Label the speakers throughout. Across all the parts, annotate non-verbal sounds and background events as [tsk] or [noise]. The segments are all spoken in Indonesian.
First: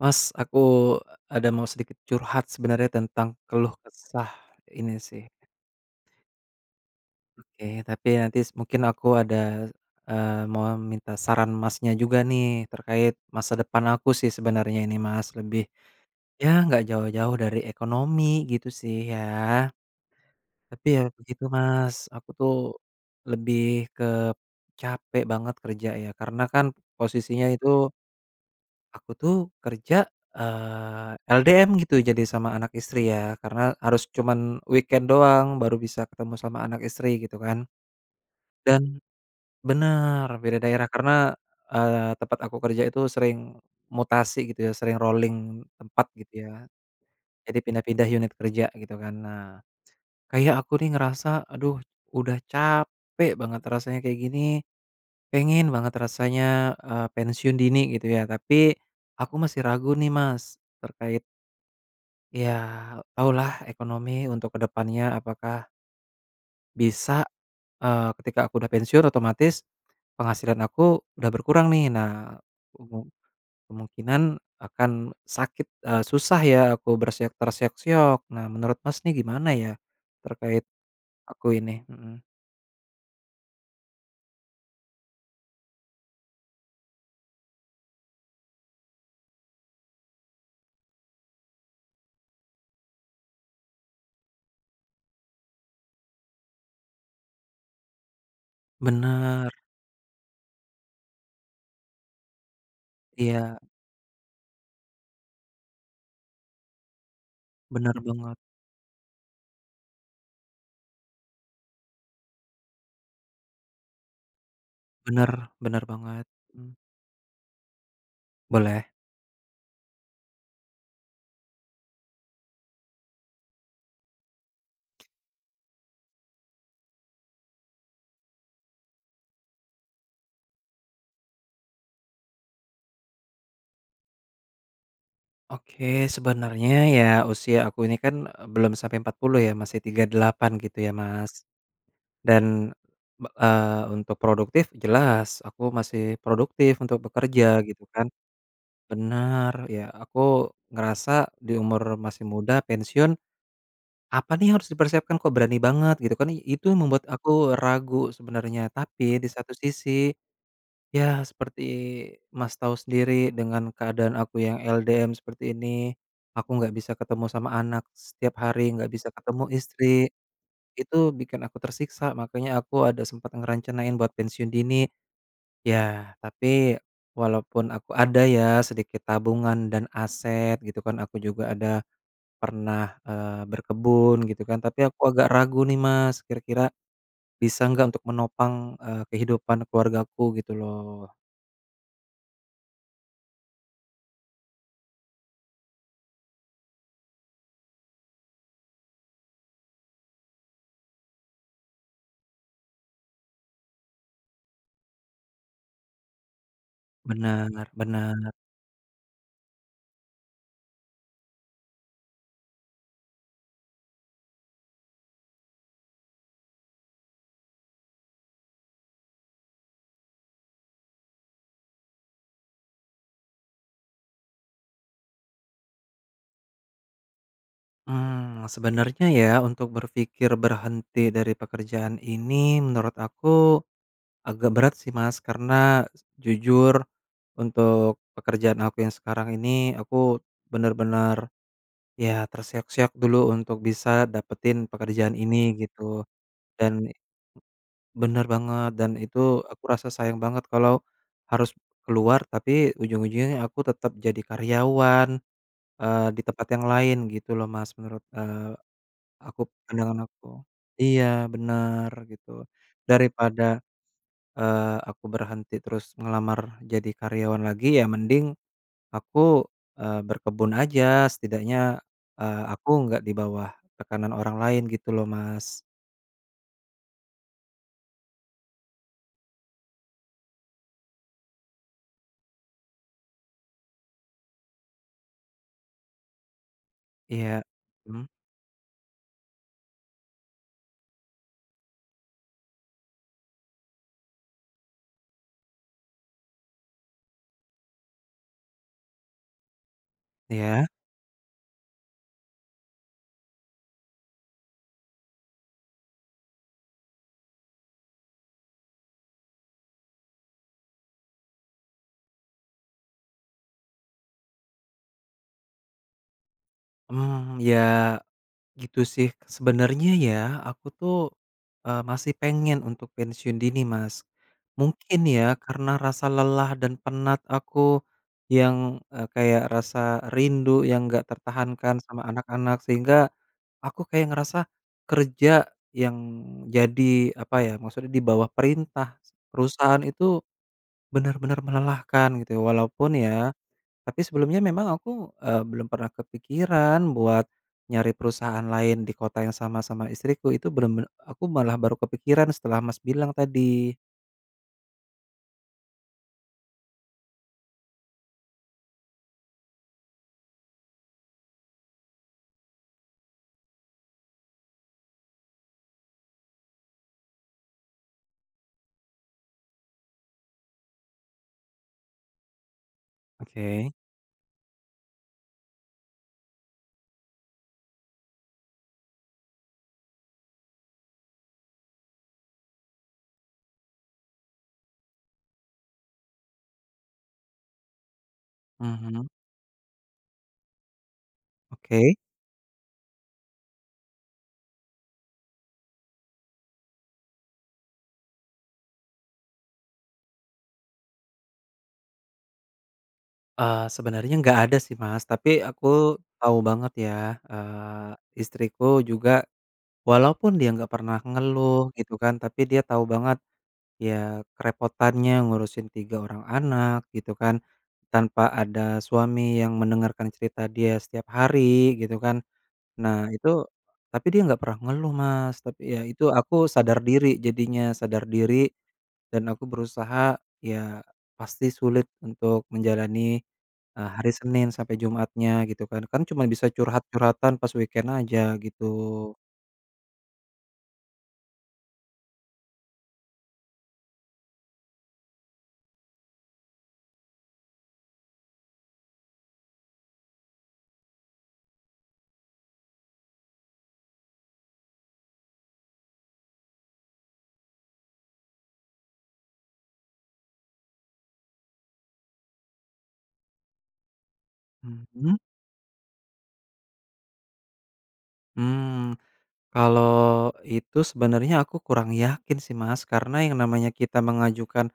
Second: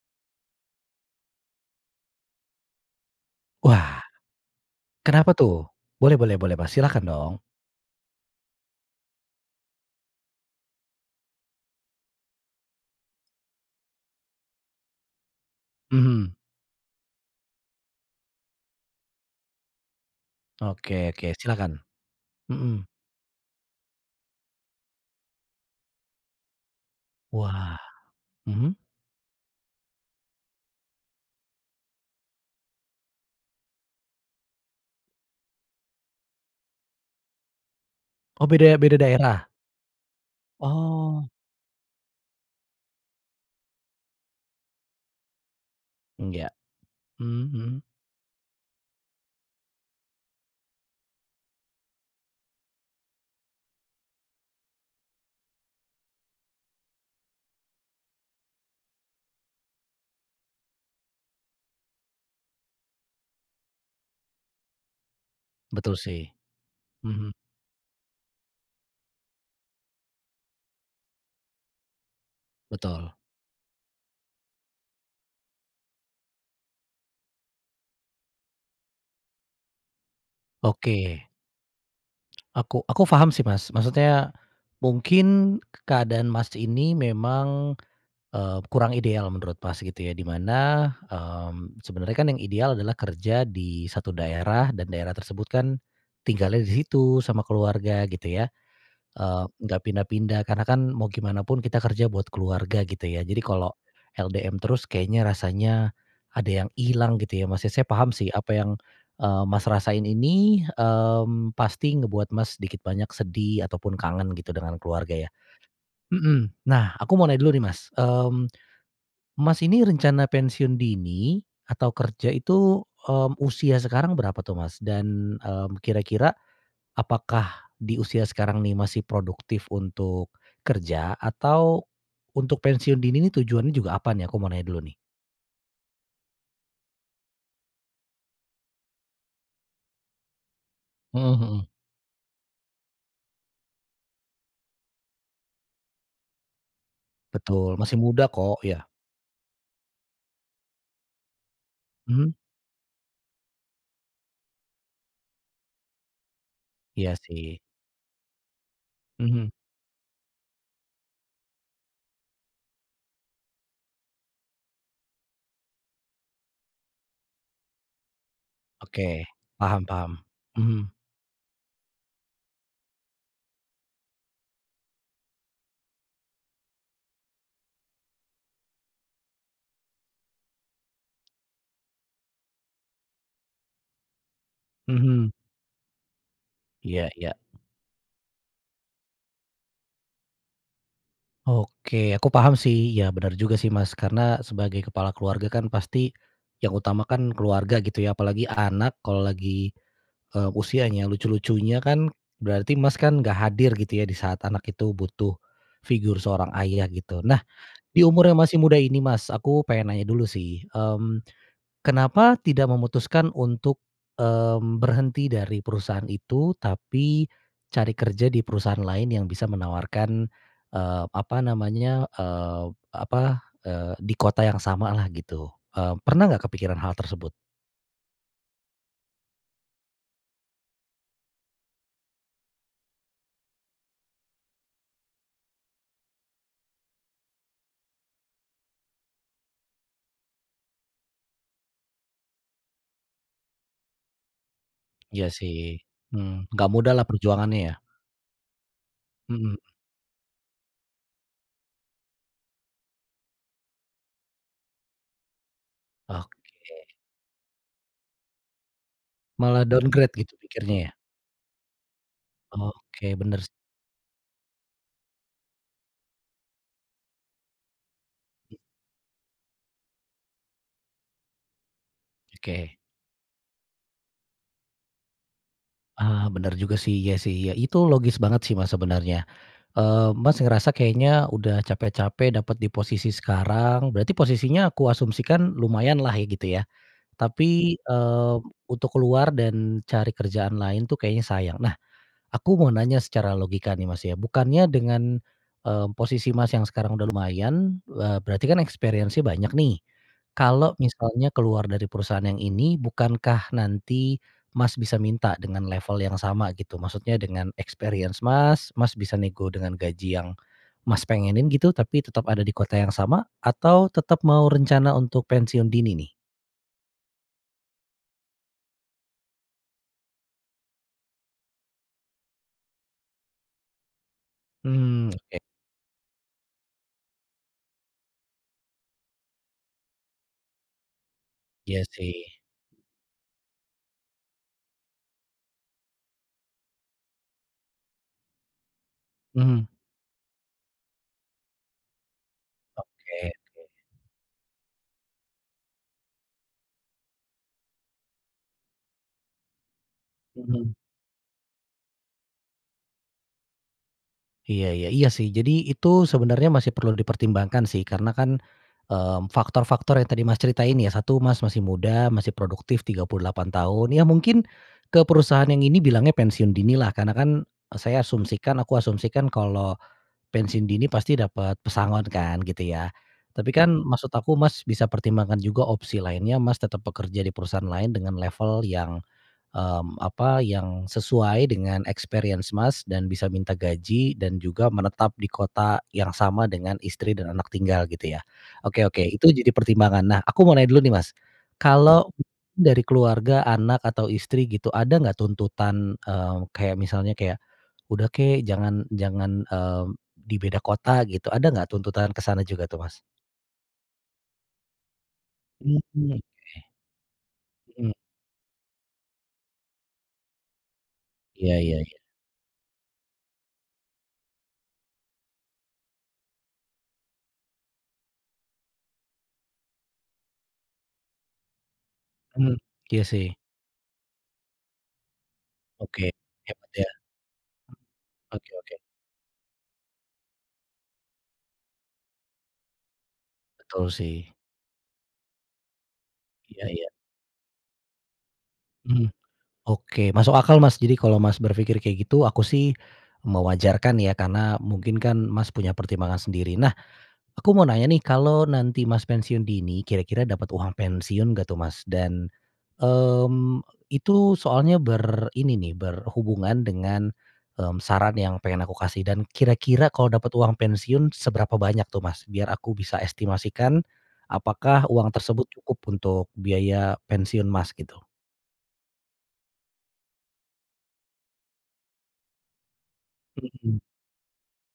Speaker 1: Mas aku, e ada mau sedikit curhat sebenernya tentang keluh
Speaker 2: Wah,
Speaker 1: kesah ini sih.
Speaker 2: kenapa tuh? Boleh boleh boleh Mas silahkan dong.
Speaker 1: Oke tapi nanti s mungkin aku ada, eee, mau minta saran Masnya juga nih terkait masa depan aku sih sebenernya ini Mas lebih
Speaker 2: Mhm.
Speaker 1: ya nggak jauh-jauh dari ekonomi gitu sih ya. Tapi ya
Speaker 2: Oke oke
Speaker 1: begitu
Speaker 2: silahkan,
Speaker 1: Mas aku tuh,
Speaker 2: mhm.
Speaker 1: lebih kep capek banget kerja ya karena kan posisinya itu
Speaker 2: Wah, mhm.
Speaker 1: aku tuh kerja, eee, LDM gitu jadi sama anak istri ya karena harus cuman weekend doang baru bisa ketemu sama anak istri gitu kan.
Speaker 2: Oh beda beda
Speaker 1: Dan
Speaker 2: daerah?
Speaker 1: bener beda daerah
Speaker 2: Oh.
Speaker 1: karena, eee, tempat aku kerja itu sering, mutasi gitu ya sering rolling tempat
Speaker 2: Mmm,
Speaker 1: gitu
Speaker 2: ya,
Speaker 1: ya.
Speaker 2: mmm,
Speaker 1: Jadi
Speaker 2: mhm.
Speaker 1: pindah-pindah unit kerja gitu kan nah, kayak aku nih ngerasa aduh udah capek banget rasanya kayak gini, pengen banget rasanya, eee, pensiun dini gitu ya tapi, aku masih ragu nih Mas, terkait ya taulah ekonomi untuk ke depannya apakah
Speaker 2: Betul sih,
Speaker 1: bisa,
Speaker 2: mhm.
Speaker 1: eee, ketika aku udah pensiun otomatis, penghasilan aku udah berkurang nih nah, kemu
Speaker 2: Betul.
Speaker 1: kemungkinan akan sakit, eee, susah ya aku berseok terseok-seok nah menurut Mas nih gimana ya? Terkait,
Speaker 2: Oke.
Speaker 1: aku ini mhm.
Speaker 2: Aku aku paham sih Mas maksudnya, mungkin k keadaan Mas ini memang, eee, kurang ideal menurut Mas gitu ya di mana, mmm, sebenarnya kan yang ideal adalah kerja di 1 daerah dan daerah tersebut kan, tinggalnya di situ sama keluarga gitu ya, eee,
Speaker 1: Bener.
Speaker 2: gak pindah-pindah karena kan mau gimana pun kita kerja buat keluarga gitu ya jadi
Speaker 1: Iya.
Speaker 2: kalau, LDM terus kayaknya rasanya, ada yang hilang gitu ya Mas ya saya
Speaker 1: Bener
Speaker 2: paham sih
Speaker 1: banget.
Speaker 2: apa yang, eee, Mas rasain ini, mmm, pasti ngebuat Mas sedikit banyak sedih ataupun kangen gitu dengan keluarga ya,
Speaker 1: Bener bener banget,
Speaker 2: mhm,
Speaker 1: mmm.
Speaker 2: nah aku mau nanya dulu nih Mas, mmm,
Speaker 1: Boleh.
Speaker 2: Mas ini rencana pensiun dini atau kerja itu, mmm, usia sekarang berapa tuh Mas? Dan, mmm, kira-kira, apakah di usia sekarang nih masih produktif untuk, kerja atau, untuk pensiun dini nih tujuannya juga apa nih? Aku mau nanya dulu nih.
Speaker 1: Oke sebenernya ya usia aku ini kan, e belum sampe 40 ya masih 38 gitu ya
Speaker 2: Mhm
Speaker 1: Mas.
Speaker 2: mhm.
Speaker 1: Dan, be eee, untuk produktif jelas aku masih produktif untuk bekerja
Speaker 2: Betul
Speaker 1: gitu
Speaker 2: masih
Speaker 1: kan,
Speaker 2: muda kok ya.
Speaker 1: benar ya aku ngerasa di umur masih
Speaker 2: Mhm.
Speaker 1: muda pensiun. Apa nih yang harus dipersiapkan? Kok berani banget gitu kan i itu membuat
Speaker 2: Iya
Speaker 1: aku
Speaker 2: sih.
Speaker 1: ragu sebenernya tapi di
Speaker 2: Mhm.
Speaker 1: satu sisi. Ya seperti Mas tau sendiri dengan keadaan aku yang LDM seperti ini, aku gak bisa ketemu sama anak, setiap hari gak bisa
Speaker 2: Oke
Speaker 1: ketemu
Speaker 2: paham
Speaker 1: istri,
Speaker 2: paham, mhm.
Speaker 1: itu bikin aku tersiksa makanya aku ada sempet ngerencanain buat pensiun dini, ya tapi walaupun aku ada ya sedikit tabungan dan aset gitu kan aku juga ada, pernah, eee, berkebun gitu kan tapi aku agak
Speaker 2: Mhm.
Speaker 1: ragu nih Mas kira-kira,
Speaker 2: Iya iya.
Speaker 1: bisa nggak untuk menopang, eee, kehidupan keluargaku gitu loh.
Speaker 2: Oke aku paham sih iya benar juga sih Mas karena sebagai kepala keluarga kan pasti, yang utama kan keluarga gitu ya apalagi anak kalau lagi, eee, usianya lucu-lucunya kan, berarti Mas kan nggak hadir gitu ya di saat anak itu butuh, figur seorang ayah gitu nah,
Speaker 1: Bener
Speaker 2: di umur
Speaker 1: bener.
Speaker 2: yang masih muda ini Mas, aku pengen nanya dulu sih, mmm, kenapa tidak memutuskan untuk, mmm, berhenti dari perusahaan itu? Tapi, cari kerja di perusahaan lain yang bisa menawarkan, eee, apa namanya, eee, apa, eee, di kota yang samalah gitu, eee, pernah nggak kepikiran hal tersebut?
Speaker 1: Mmm, sebenernya ya untuk berpikir berhenti dari pekerjaan ini menurut aku, agak berat sih Mas karena, jujur, untuk pekerjaan aku yang sekarang ini aku, bener-bener. Ya terseok-seok dulu untuk bisa dapetin pekerjaan
Speaker 2: Ya
Speaker 1: ini
Speaker 2: sih,
Speaker 1: gitu,
Speaker 2: mmm, nggak
Speaker 1: dan
Speaker 2: mudahlah perjuangannya ya.
Speaker 1: Bener banget dan itu
Speaker 2: Mhm.
Speaker 1: aku rasa sayang banget kalo, harus keluar tapi ujung-ujungnya aku tetep jadi karyawan, eee, di tempat yang
Speaker 2: Oke.
Speaker 1: lain gitu loh Mas menurut, eee, aku
Speaker 2: Malah
Speaker 1: pandangan
Speaker 2: downgrade gitu
Speaker 1: aku,
Speaker 2: pikirnya ya?
Speaker 1: iya bener gitu,
Speaker 2: Oke bener s
Speaker 1: daripada, eee, aku berhenti terus ngelamar jadi karyawan lagi ya mending, aku, eee, berkebun aja setidaknya, eee, aku
Speaker 2: Oke.
Speaker 1: nggak di bawah, tekanan orang lain gitu loh, Mas.
Speaker 2: Ah, bener juga sih, iya sih, iya itu logis banget sih Mas sebenarnya, eee, Mas, ngerasa kayaknya udah capek-capek dapat di posisi sekarang. Berarti posisinya aku asumsikan lumayanlah ya gitu ya?
Speaker 1: Iya,
Speaker 2: Tapi,
Speaker 1: mhm.
Speaker 2: eee, untuk keluar dan cari kerjaan lain tuh kayaknya sayang. Nah, aku mau nanya secara logika nih, Mas, ya bukannya dengan, eee, posisi, Mas, yang sekarang udah lumayan, eee, berarti kan experience-nya banyak nih,
Speaker 1: Iya.
Speaker 2: kalau misalnya keluar dari perusahaan yang ini bukankah nanti, Mas, bisa minta dengan level yang sama gitu maksudnya dengan experience Mas Mas bisa nego dengan gaji yang, Mas, pengenin gitu tapi tetap ada di kota yang sama atau tetap mau rencana untuk pensiun dini nih?
Speaker 1: Hmm ya, gitu sih sebenernya ya, aku tuh, eee, masih pengen untuk pensiun dini Mas, mungkin
Speaker 2: Mmm, [tsk]
Speaker 1: ya
Speaker 2: oke.
Speaker 1: karena rasa lelah dan penat aku yang, eee, kayak rasa rindu yang nggak tertahankan
Speaker 2: Iya
Speaker 1: sama
Speaker 2: sih.
Speaker 1: anak-anak sehingga, aku kayak ngerasa kerja yang jadi apa ya maksudnya di bawah perintah
Speaker 2: Mhm.
Speaker 1: perusahaan itu, benar-benar melelahkan gitu walaupun ya
Speaker 2: Oke oke.
Speaker 1: tapi sebelumnya memang aku, eee, belum pernah kepikiran buat nyari perusahaan lain di kota yang sama-sama istriku itu
Speaker 2: Mhm.
Speaker 1: bener-bener aku malah baru kepikiran setelah Mas bilang tadi.
Speaker 2: Iya iya iya sih. Jadi itu sebenarnya masih perlu dipertimbangkan sih karena kan, eee, faktor-faktor yang tadi, Mas, ceritain ya satu, Mas masih muda masih produktif, 38 tahun. Ya mungkin, ke perusahaan yang ini bilangnya pensiun dini lah karena kan saya asumsikan aku asumsikan kalau, pensiun dini pasti dapat pesangon kan gitu ya, tapi kan
Speaker 1: Oke.
Speaker 2: maksud aku, Mas, bisa pertimbangkan juga opsi lainnya Mas tetap bekerja di perusahaan lain dengan level yang, mmm, apa yang sesuai dengan experience Mas dan bisa minta gaji dan juga menetap di kota yang sama dengan istri dan anak tinggal gitu ya. Oke oke
Speaker 1: Mhm.
Speaker 2: itu jadi pertimbangan. Nah, aku mau nanya dulu nih Mas,
Speaker 1: Oke.
Speaker 2: kalau dari keluarga anak atau istri gitu ada nggak tuntutan, eee, kayak misalnya kayak, "Udah kek jangan jangan, mmm, di beda kota," gitu. Ada nggak tuntutan ke sana juga tuh, Mas?
Speaker 1: Eee, sebenernya nggak ada sih, Mas, tapi
Speaker 2: Mmm,
Speaker 1: aku
Speaker 2: oke.
Speaker 1: tau banget ya, eee,
Speaker 2: Mhm.
Speaker 1: istriku juga, walaupun dia nggak pernah
Speaker 2: Iya
Speaker 1: ngeluh
Speaker 2: iya
Speaker 1: gitu
Speaker 2: iya.
Speaker 1: kan tapi dia tau banget, ya kerepotannya ngurusin 3 orang anak gitu kan, tanpa ada suami yang mendengarkan cerita dia setiap hari gitu kan.
Speaker 2: Mhm, iya
Speaker 1: Nah itu,
Speaker 2: sih.
Speaker 1: tapi dia nggak pernah ngeluh, Mas, tapi ya itu,
Speaker 2: Oke,
Speaker 1: aku
Speaker 2: hebat
Speaker 1: sadar
Speaker 2: ya
Speaker 1: diri jadinya, sadar diri,
Speaker 2: Oke oke.
Speaker 1: dan aku berusaha, ya pasti sulit untuk menjalani,
Speaker 2: Betul
Speaker 1: eee, hari
Speaker 2: sih.
Speaker 1: Senin sampe Jumatnya gitu kan kan cuma bisa
Speaker 2: Iya iya.
Speaker 1: curhat-curhatan pas weekend aja gitu.
Speaker 2: Mhm, oke masuk akal, Mas. Jadi kalau Mas berpikir kayak gitu aku sih, mewajarkan ya karena mungkin kan, Mas, punya pertimbangan sendiri. Nah, aku mau nanya nih kalau nanti, Mas, pensiun dini kira-kira dapat uang pensiun nggak tuh, Mas? Dan, mmm, itu soalnya ber ini nih berhubungan dengan, mmm, saran yang pengen aku kasih dan kira-kira kalau dapat uang pensiun seberapa banyak tuh, Mas, biar aku bisa estimasikan, apakah uang
Speaker 1: Mhm.
Speaker 2: tersebut cukup untuk biaya pensiun, Mas, gitu.
Speaker 1: Mmm, kalo itu sebenernya aku kurang yakin sih, Mas, karena yang namanya
Speaker 2: Mhm.
Speaker 1: kita mengajukan,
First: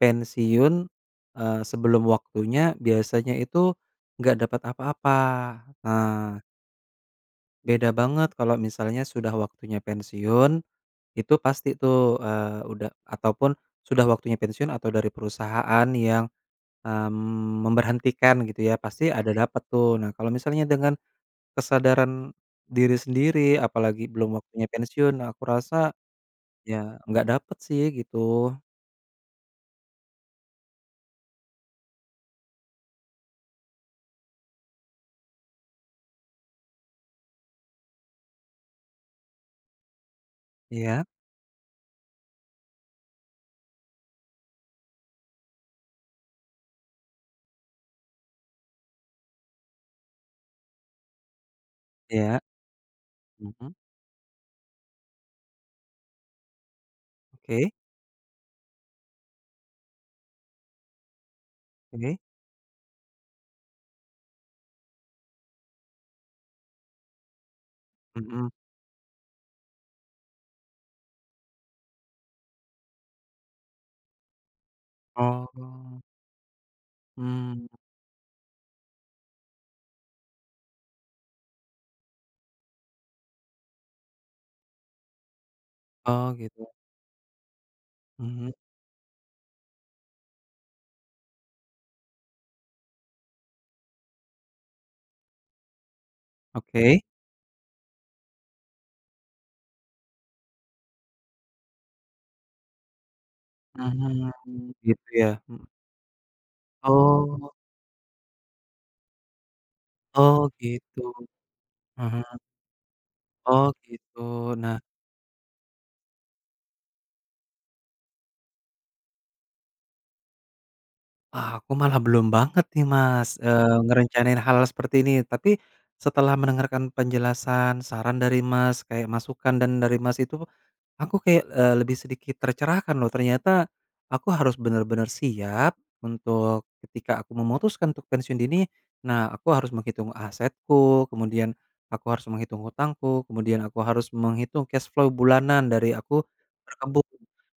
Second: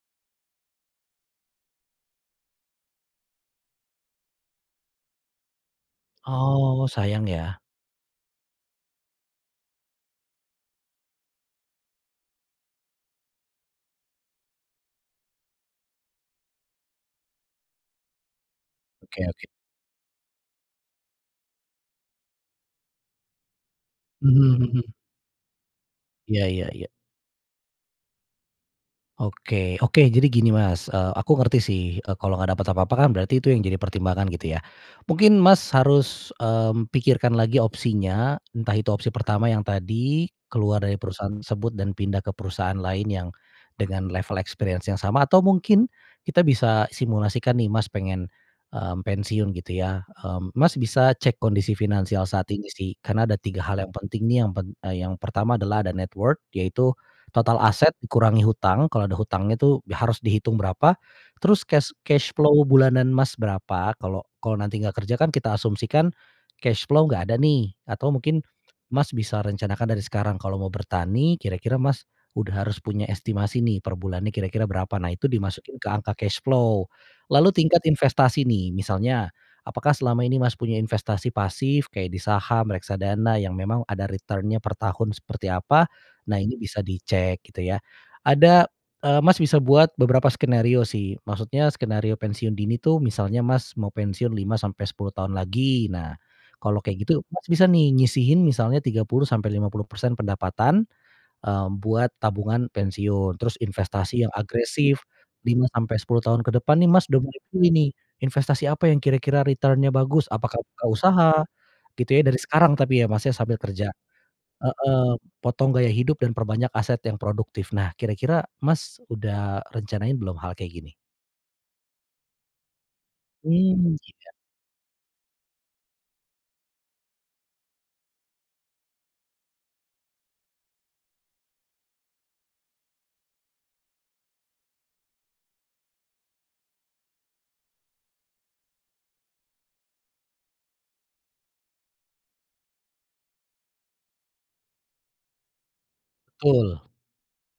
Speaker 1: pensiun, eee, sebelum waktunya, biasanya itu nggak dapet apa-apa, eee
Speaker 2: Oh, sayang ya.
Speaker 1: Beda banget kalo misalnya sudah waktunya pensiun, itu pasti tuh, eee, udah ataupun sudah waktunya pensiun atau dari perusahaan yang, mmm, memberhentikan gitu ya, pasti
Speaker 2: Oke
Speaker 1: ada
Speaker 2: oke.
Speaker 1: dapet tuh. Nah kalo misalnya dengan, kesadaran diri sendiri apalagi belum
Speaker 2: Mhm
Speaker 1: waktunya
Speaker 2: mhm.
Speaker 1: pensiun, nah aku rasa,
Speaker 2: Iya iya iya.
Speaker 1: ya nggak dapet sih gitu.
Speaker 2: Oke, oke jadi gini Mas, eee, aku ngerti sih, eee, kalau nggak dapat apa-apa kan berarti itu yang jadi pertimbangan gitu ya. Mungkin, Mas, harus, mmm, pikirkan lagi opsinya entah itu opsi pertama yang tadi keluar dari
Speaker 1: Iya.
Speaker 2: perusahaan tersebut dan pindah ke perusahaan lain yang dengan level experience yang sama atau mungkin kita bisa simulasikan nih, Mas, pengen, mmm, pensiun gitu ya, mmm, Mas, bisa cek kondisi finansial
Speaker 1: Iya.
Speaker 2: saat ini sih kan ada tiga
Speaker 1: Mhm.
Speaker 2: hal yang penting nih yang pen yang pertama adalah ada net worth yaitu total
Speaker 1: Oke.
Speaker 2: aset dikurangi hutang kalau ada hutangnya tu, harus dihitung berapa, terus cash
Speaker 1: Oke.
Speaker 2: cash flow bulanan Mas berapa kalau kalau nanti nggak kerja kan kita asumsikan, cash flow nggak ada nih atau mungkin,
Speaker 1: Mhm.
Speaker 2: Mas, bisa rencanakan dari sekarang kalau mau bertani kira-kira, Mas, udah harus punya estimasi nih, perbulannya kira-kira berapa nah itu di masukin ke
Speaker 1: Oh.
Speaker 2: angka cash flow, lalu
Speaker 1: Mmm.
Speaker 2: tingkat investasi nih misalnya, apakah selama ini Mas punya investasi pasif kayak di saham, reksadana yang memang ada return-nya per tahun seperti apa,
Speaker 1: Oh
Speaker 2: nah ini
Speaker 1: gitu.
Speaker 2: bisa di cek gitu ya
Speaker 1: Mhm.
Speaker 2: ada, eee, Mas, bisa buat beberapa skenario sih maksudnya skenario pensiun dini itu misalnya, Mas, mau pensiun 5 sampai 10 tahun lagi. Nah, kalau
Speaker 1: Oke.
Speaker 2: kayak gitu, Mas, bisa nih nyisihin misalnya 30 sampai 50% pendapatan, eee, buat tabungan pensiun. Terus investasi
Speaker 1: Mhm,
Speaker 2: yang agresif
Speaker 1: gitu ya,
Speaker 2: 5
Speaker 1: mhm.
Speaker 2: sampai 10 tahun ke depan nih, Mas, udah mulai
Speaker 1: Oh.
Speaker 2: pilih nih investasi apa yang kira-kira return-nya bagus
Speaker 1: Oh
Speaker 2: apakah buka
Speaker 1: gitu,
Speaker 2: usaha gitu ya
Speaker 1: mhm.
Speaker 2: dari sekarang tapi ya, Mas, ya, sambil
Speaker 1: Oh
Speaker 2: kerja
Speaker 1: gitu nah
Speaker 2: heeh, potong gaya hidup dan perbanyak aset yang produktif. Nah kira-kira Mas udah rencanain belum hal kayak gini?
Speaker 1: Ah aku malah belum banget nih Mas, eee,
Speaker 2: Mmm, iya.
Speaker 1: ngerencanain hal seperti ini. Tapi, setelah mendengarkan penjelasan saran dari, Mas, kayak masukan dan dari Mas itu, aku kayak, eee, lebih sedikit tercerahkan loh ternyata, aku harus benar-benar siap untuk ketika aku memutuskan untuk pensiun dini, nah aku harus menghitung asetku, kemudian aku harus menghitung hutangku kemudian aku harus menghitung cash flow bulanan dari aku
Speaker 2: Betul.
Speaker 1: berkebun,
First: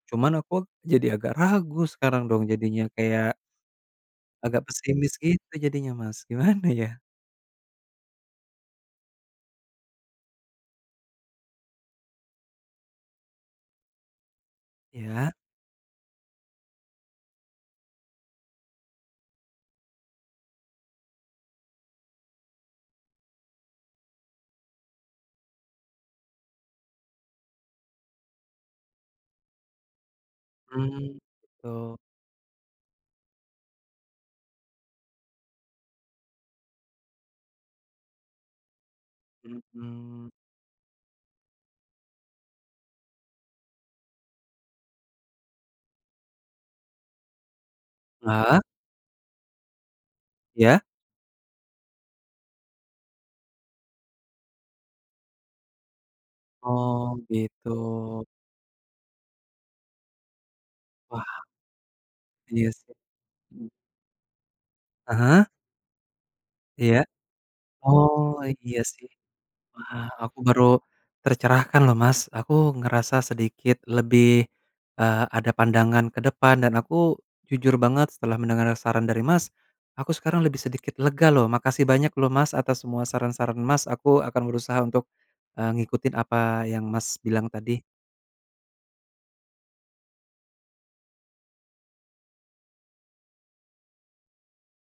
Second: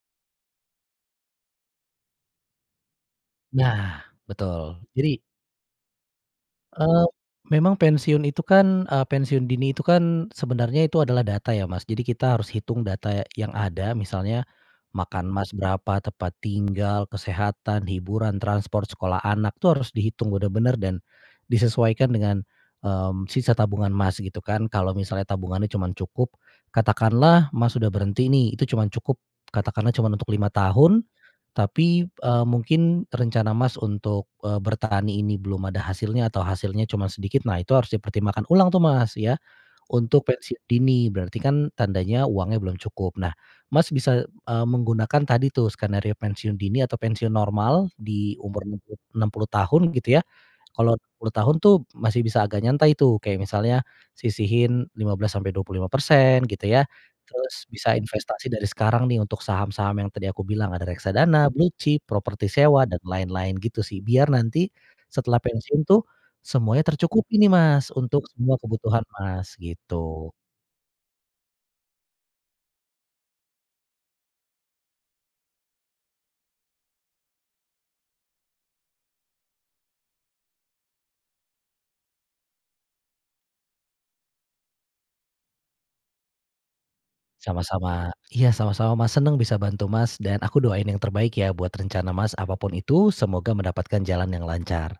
Speaker 1: cuman aku jadi agak ragu sekarang dong jadinya kayak
Speaker 2: Nah
Speaker 1: agak
Speaker 2: betul,
Speaker 1: pesimis
Speaker 2: jadi
Speaker 1: gitu jadinya, Mas, gimana ya?
Speaker 2: Eee, memang pensiun itu kan, eee, pensiun dini itu kan sebenarnya itu adalah data ya, Mas. Jadi, kita harus hitung data ya yang ada misalnya, makan
Speaker 1: Iya.
Speaker 2: Mas, berapa tempat tinggal, kesehatan, hiburan, transport, sekolah anak tuh harus dihitung benar-benar dan disesuaikan dengan, mmm, sisa tabungan, Mas, gitu kan kalau misalnya tabungannya cuman cukup katakanlah Mas sudah berhenti nih itu cuman cukup katakanlah cuman untuk 5 tahun,
Speaker 1: Mmm, gitu.
Speaker 2: tapi, eee, mungkin rencana Mas untuk, eee, bertani ini belum ada hasilnya atau hasilnya cuman sedikit. Nah, itu harus dipertimbangkan ulang tuh, Mas, ya, untuk
Speaker 1: Mhm.
Speaker 2: pensiun dini. Berarti kan tandanya uangnya belum cukup nah, Mas, bisa, e eee, menggunakan tadi tuh skenario pensiun dini atau pensiun normal di
Speaker 1: Heeh.
Speaker 2: umur enam puluh enam puluh tahun gitu ya.
Speaker 1: Iya.
Speaker 2: Kalau 60 tahun tuh masih bisa agak nyantai tuh, kayak misalnya sisihin 15 sampai 25% gitu ya
Speaker 1: Oh
Speaker 2: terus
Speaker 1: gitu.
Speaker 2: bisa investasi dari sekarang nih, untuk saham-saham yang tadi aku bilang ada
Speaker 1: Wah.
Speaker 2: reksadana, blue chip, properti
Speaker 1: Iya
Speaker 2: sewa
Speaker 1: sih,
Speaker 2: dan lain-lain
Speaker 1: mhm.
Speaker 2: gitu sih. Biar nanti
Speaker 1: Ah
Speaker 2: setelah
Speaker 1: hah.
Speaker 2: pensiun tuh semuanya
Speaker 1: Iya.
Speaker 2: tercukupi nih, Mas, untuk
Speaker 1: Oh
Speaker 2: semua
Speaker 1: iya
Speaker 2: kebutuhan,
Speaker 1: sih.
Speaker 2: Mas,
Speaker 1: Wah
Speaker 2: gitu.
Speaker 1: aku baru, tercerahkan loh, Mas, aku ngerasa sedikit lebih, eee, ada pandangan ke depan dan aku jujur banget setelah mendengar saran dari, Mas, aku sekarang lebih sedikit lega loh makasih banyak loh, Mas, atas semua saran-saran, Mas, aku akan berusaha untuk, eee, ngikutin apa yang, Mas, bilang tadi.
Speaker 2: Sama-sama. Iya sama-sama, Mas, seneng bisa bantu, Mas, dan aku doain yang terbaik ya buat rencana, Mas, apa pun itu semoga mendapatkan jalan yang lancar.